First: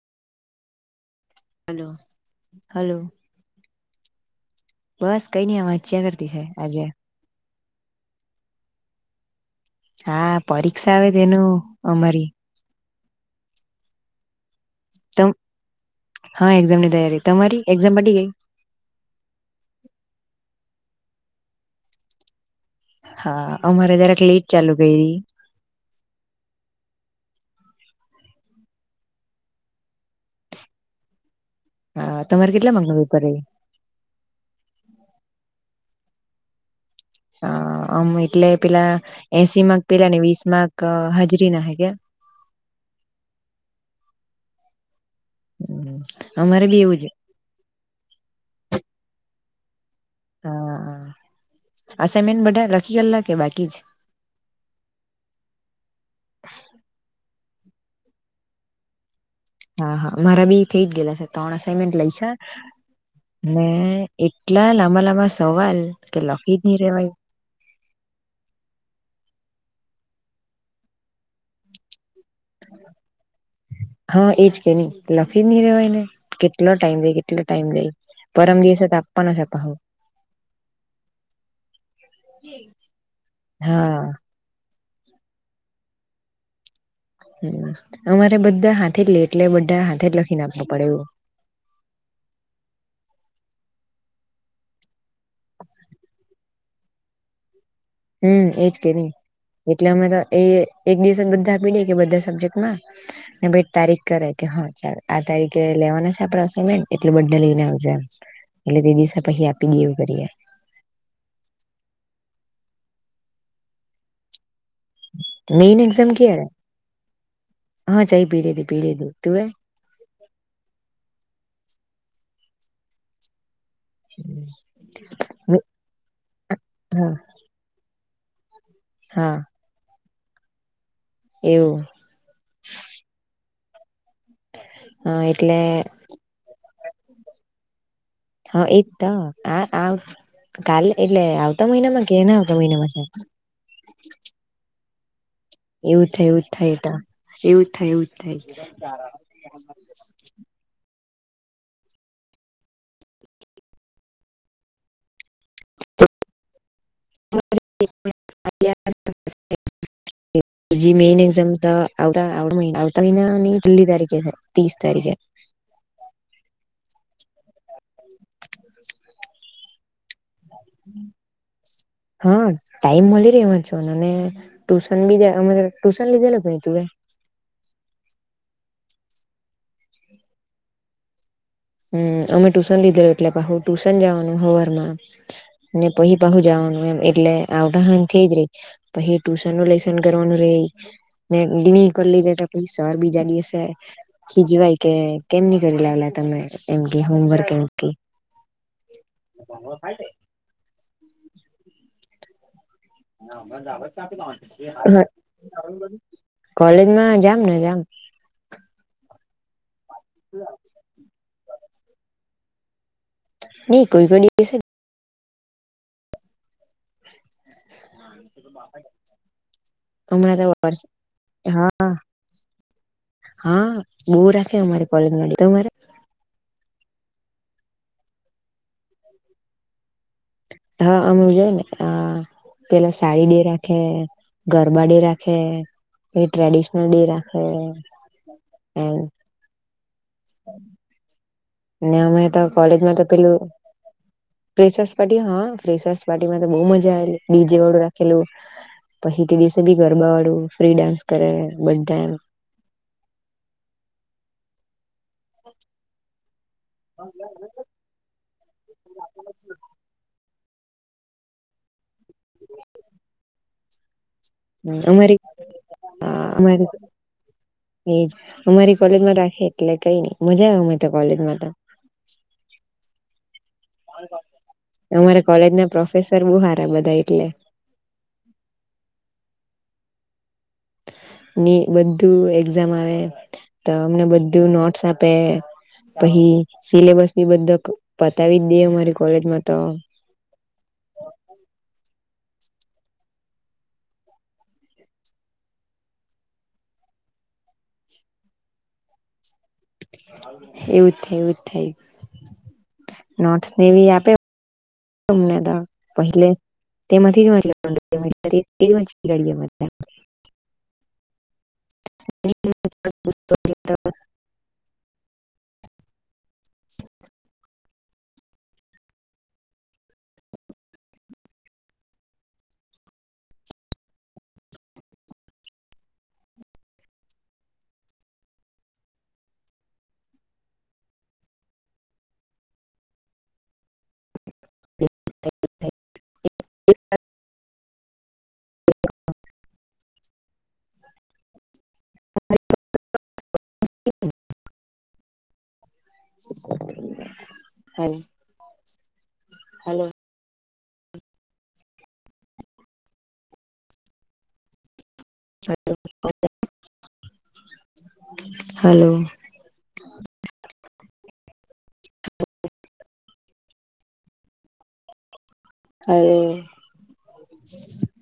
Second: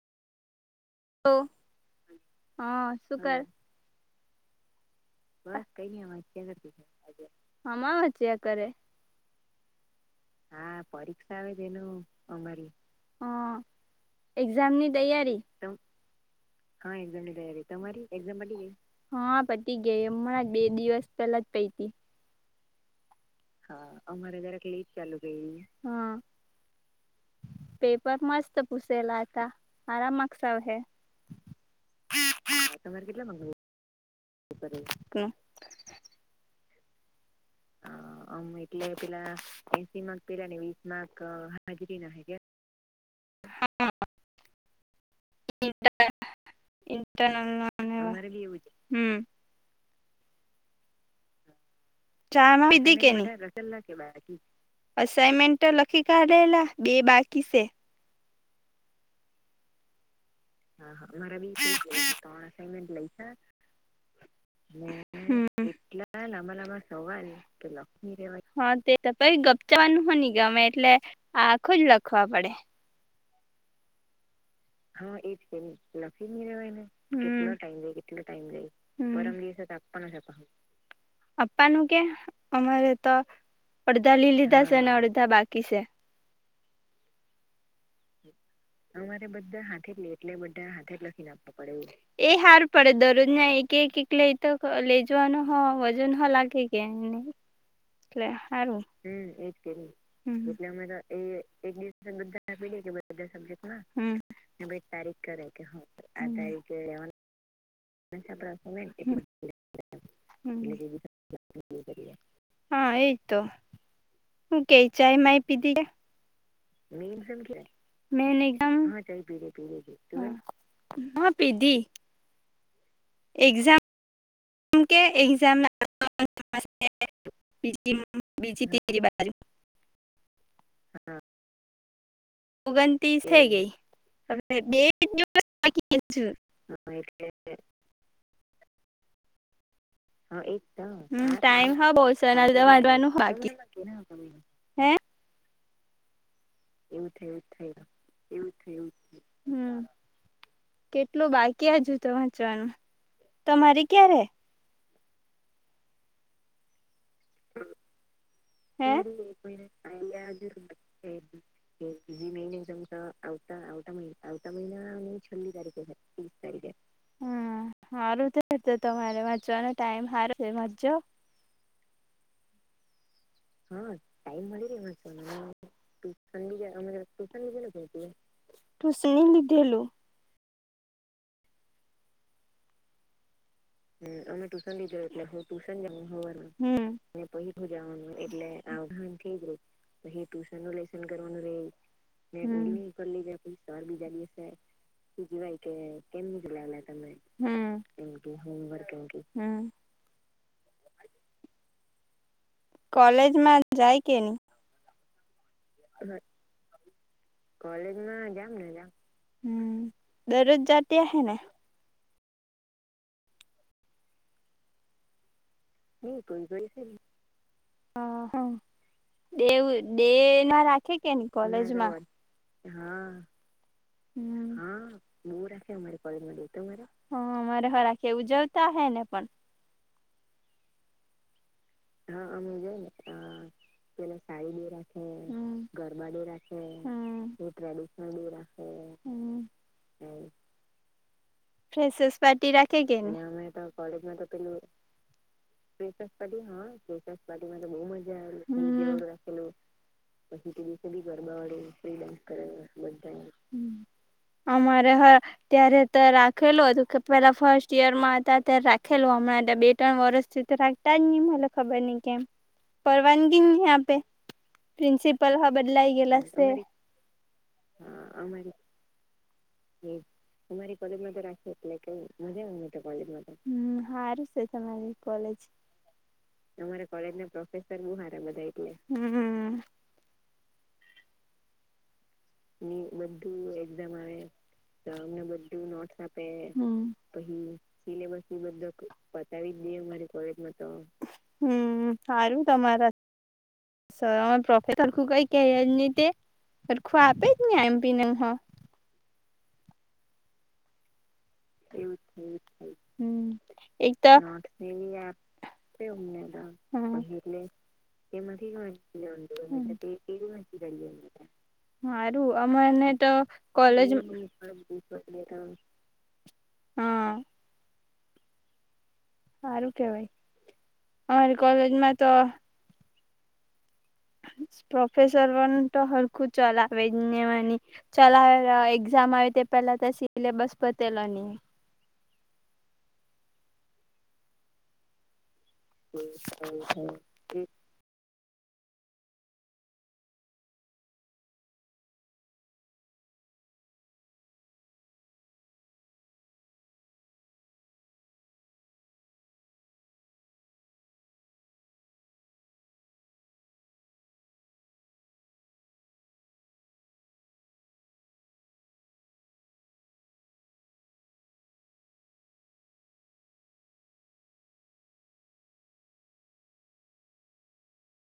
Hello હા hello શું કરે બસ કઈ નઈ આ વાંચ્યા કરતી છે આજે હમા વાંચ્યા કરે હા પરીક્ષા આવે તેનું અમારી હ એક્ઝામ ની તમ તૈયારી હા એક્ઝામ ની તૈયારી તમારી એક્ઝામ [unintelligible] પટી ગઈ હ પતી ગેય હમણા બે દિવસ પેલા જ પયતી હા અમારે જરાક લેત ચાલુ કયરી હ પેપર મસ્ત પૂસેલા હતા હારા માકસ આવ હે હા તમારે કેટલા માર્કનુ પેપર રેય હ આમ એટલે પેલા એસી માક પેલા ને વીસ માક હાજરી ના હે કે [inaudible] [inaudible] [inaudible] અમારે બી એવું જ હમ. હા હા ચા પીધી કેની જ અસાાઈનમેન્ટ તો લખી કાઢેલા બે બાકી છે. હા હા અમારા બી થઈ જ ગયેલા છે, ત્રણ અનમેન્ટ લયખા અને એટલા લાંબા લાં હમ હ તે [unintelligible] ચાવાનું હો ની ગમે એટલે આખો જ લખવા પડે હા એજ કે ની લખી ની રેવાયને કેટલો ટાઈમ લઈ કેટલો ટાઈમ લઈ પરમ દિવસ આપવાનો છે પાહો આપનો છે પાહો આપ્પા નું કે અમારે તો હા અડદા લીલીધા છે ને અડધા બાકી છે. હમ્મ. અમારે બધા હાથે લેય એટલે લખીને આપવું બધા પડે હાથે એવું લખીને આપવા પડે એવુ એ હાર પડે દરોજના કે એક લઈ તો લે જવાનું હો વજન હો લાગે કે ની એટલે હમ એજ હારું કે હ નહી એજ એટલે કેની અમે તો એ એક દિવસે બધા આપી દે કે બધા સબ્જેક્ટમાં [unintelligible] [unintelligible] બધા ને ભાઈ સબજેકના તારીખ કરે કે હા ચાલ આ તારીખે લેવાના છે, આપડે અસાઇનમેન્ટ એટલે બધા લઈને આ [inaudible] દે એવું કરીએ હા એતો હું કેય ચાય માય પીધી મેઈન કે એક્ઝામ ક્યારે મેન સેમ કયારે હા મે ચાય પી ની લીધી ખામ પી લીધી તુંએ [unintelligible] હ પીધી એક્ઝામ. કે એક્ઝામ હા [unintelligible] [unintelligible] બીજી તીજી બારી હા એવું. ઓગનતીસ થે ગેય બે હા એટલે [inaudible] હા એજ ત આ આ કાલે એટલે હમ આવતા ટાઈમ હો બો મહિનામાં કે એના આવતા એનાલીસ્ટ મહિનામાં છે વાંચવાનુ હો બાકી [inaudible] હે. એવું થયુ થાય ત એવુંજ થાય એવુંજ થાય એટલું બાકી હજુ તો વાચવાનું તમારી ક્યારે [inaudible] હે. જે મેન એક્ઝામ આવ આવતા મહિનાની છેલ્લી તારીખે ત્રીસ તારીખ છેલ્લી તારીખે છે, ત્રીસ તારીખે હારું તો તમારે વાંચવાનો ટાઈમ હારો હા ટાઈમ મલે મલે વાચવાનો ને ટુશન બી ટુશન લીધેલુ કેની તું એ [unintelligible] સિંહ લીધેલું હમ અમે ટ્યુશન લીધેલ એટલે પાહુ ટુશન જવાનું હોવરમાં પહી પાહુ જવાનું હમ એમ એટલે આવડાહન થઈ જ રહી પહી ટ્યુશન નું લેસન કરવાનું રેય કરી લીધે તો હમ પછ સર બીજા દિવસે ખીજવાય કે કેમની કરી લાવેલા તમે એમ કે હોમવર્ક એમ હમ્મ, કે હમ્મ કોલેજમાં જાય કે નહી [unintelligible] કોલેજમાં જામ ને જામ હમ દરરોજ જાતિ હ ને નહી કોઈ કોઈ દિવસે ની કોઈ [unintelligible] કોઈ [unintelligible] દેવ હમણાં ડે તો હા હા હા બહુ રાખે અમારી કોલેજ માંથી તમારે હ મારે હરાખે ઉજવતા હે ને પણ હા અમે જય ને હ પેલા સાડી ડે રાખે ગરબા ડે રાખે એ હમ્મ, ટ્રેડિશનલ ડે રાખે એમ હમ્મ [unintelligible] અમે તો પાર્ટી રાખે કોલેજમાં કે તો ની પેલું અમે તો ફ્રેશસ પાર્ટી હ ફ્રીશર્સ પાર્ટી માં તો બ મ જા ડીજે વાળું રાખેલું પછી તે દિવસે બી ગરબા વાળું ફ્રી ડાન્સ કરે બધા એમ અમારે હ ત્યારે તો રા ખેલું હતું કે પેલા ફર્સ્ટ યરમાં હતા ત્યારે રાખેલું હમણાં બે ત્રણ વર્ષથી તો રાખતા જ ન મને ખબર નહી કેમ પરવાનગી જ ની આપે અમારી પ્રિન્સિપલ હ બદલાઈ ગયેલા સે અમારી હજ અમારી કોલેજ રાખ અમારી કોલેજમાં તો રાખી એટલે કે મજા આવે તો કોલેજમાં તો અમારે કોલેજ ના પ્રોફે અમારા કોલેજ ના પ્રોફેસર બ હાર બધા એટલે હમ્મ ની બ લુ એક્ઝામ આવે તો અમને બધું નોટ્સ આપે પહી સિલેબ પછી સિલેબસ બધ કોલેજમાં બતાવી તો જ દઈએ મારી કોલેજમાં તો હમ્મ સારું તમારા પ્રોફેસરું કઈ કેય જ ની તે હરુખુ [unintelligible] એવું [unintelligible] એવું થઈ હમ નોટસ નેવી એક આપે તો હમ તમને તો પહેલે તેમાંથી જ વાંચી કાઢીએ [inaudible] માારું અમને તો કોલેજ હ સારું કેવાય અમારી કોલેજમાં તો [inaudible] પ્રોફેસર પણ તો હરકું ચલાવે જ ની ને ચલાવે એક્ઝામ આવે તે પેલા તો સિલેબસ પતેલો ની [inaudible] [inaudible] [inaudible] હલો હલો [inaudible] હાલો હાલો